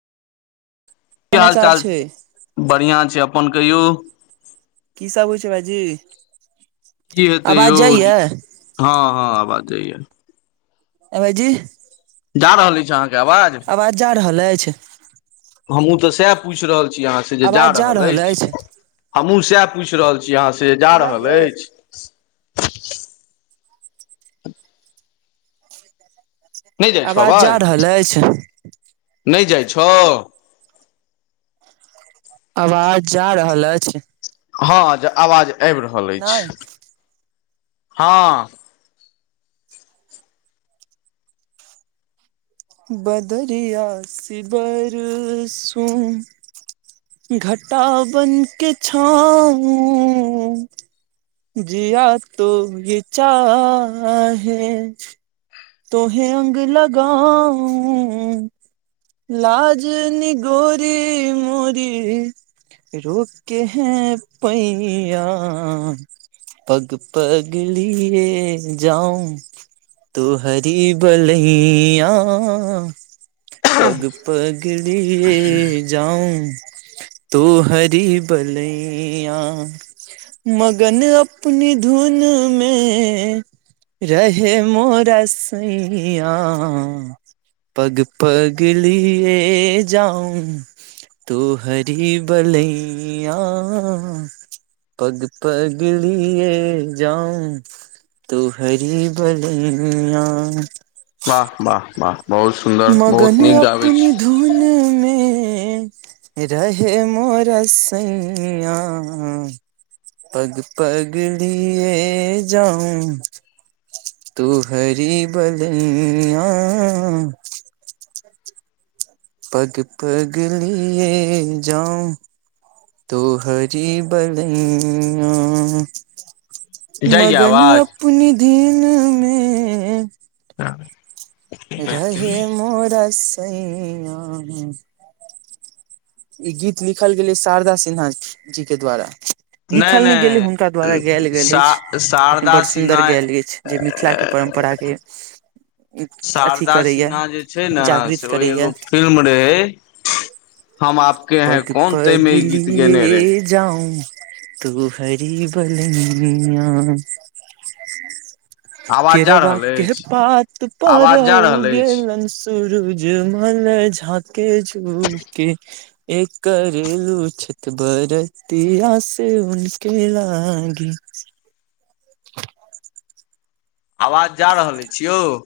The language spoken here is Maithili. की हाल समाचार चाल छै बढ़िआँ छै अपन कहियौ की सब होइ छै भाजी की हेतै यौ आबाज जाइया हँ हँ आवाज जइएै ए भैयजी जा रहल अछि छै अहाँके आवाज आवाज जा रहल अछि हमू तऽ सएह पूछि रहल छी अहाँसँ जे जा रहल अछि हमहुँ सएह पूछि रहल छी अहाँ से जा रहल सुनाइये अछि नहि जाइ छो आवाज जा अबाज रहल अछि नहि जाइ छो आवाज जा रहल अछि हँ आवाज आबि रहल अछि नहि हँ बदरिया सि बरसू घटा बनके छाउ जीया तोए चाहे तोहें अंग लगा‌उ लाजनी गोरी मोरी रोपके हें पैया पग पगलि ए जाउ तो हरि बलैया पग पगली ए जाउ तो हरि बलैया मगन अपनी धुन मे रहैय मोरा स‌ईया पग पगलि ए जाउ तू हरि बलैया पग पगलि ए जाउ तो हरी बलैया वाह वाह वाह बहुत सुन्दर बहुत मगन नीक गाबै अपने छी धुनमे रहे मोरा सैयाँ। पग-पग लऽ जाउ। तू हरि बलैया। पग-पग लऽ जाउ। तो हरी बलैया। जाइया मगन आवाज अपने धिनमे। हँ [unintelligible] रहे मोरा सैयाँ। ई गीत लिखल गेलै शारदा सिन्हाजी के द्वारा लिखल नहि गेले हुनका द्वारा गायल गेल सा छै लेकिन शारदा बड़ सिन्हा सुदर गायल छै। जे मिथिलाके परम्पराके अथी शारदा करैया सिन्हा जे छै, ने जागृत सऽ ओ एगो करैया फिल्म रहे हम आपके हैं पग कौन ते पग मे ई गीत गैने रहे लिए जाउ तोहरि बलैया। आवाज जा रहल केलबाके अछि पात पर आवाज जा रहल अछि उगेलनि सुरज। सुरुज मल झाँके झुँके। एकेरेलू छत बरतियासे उनके लागि। आवाज जा रहल छै यौ?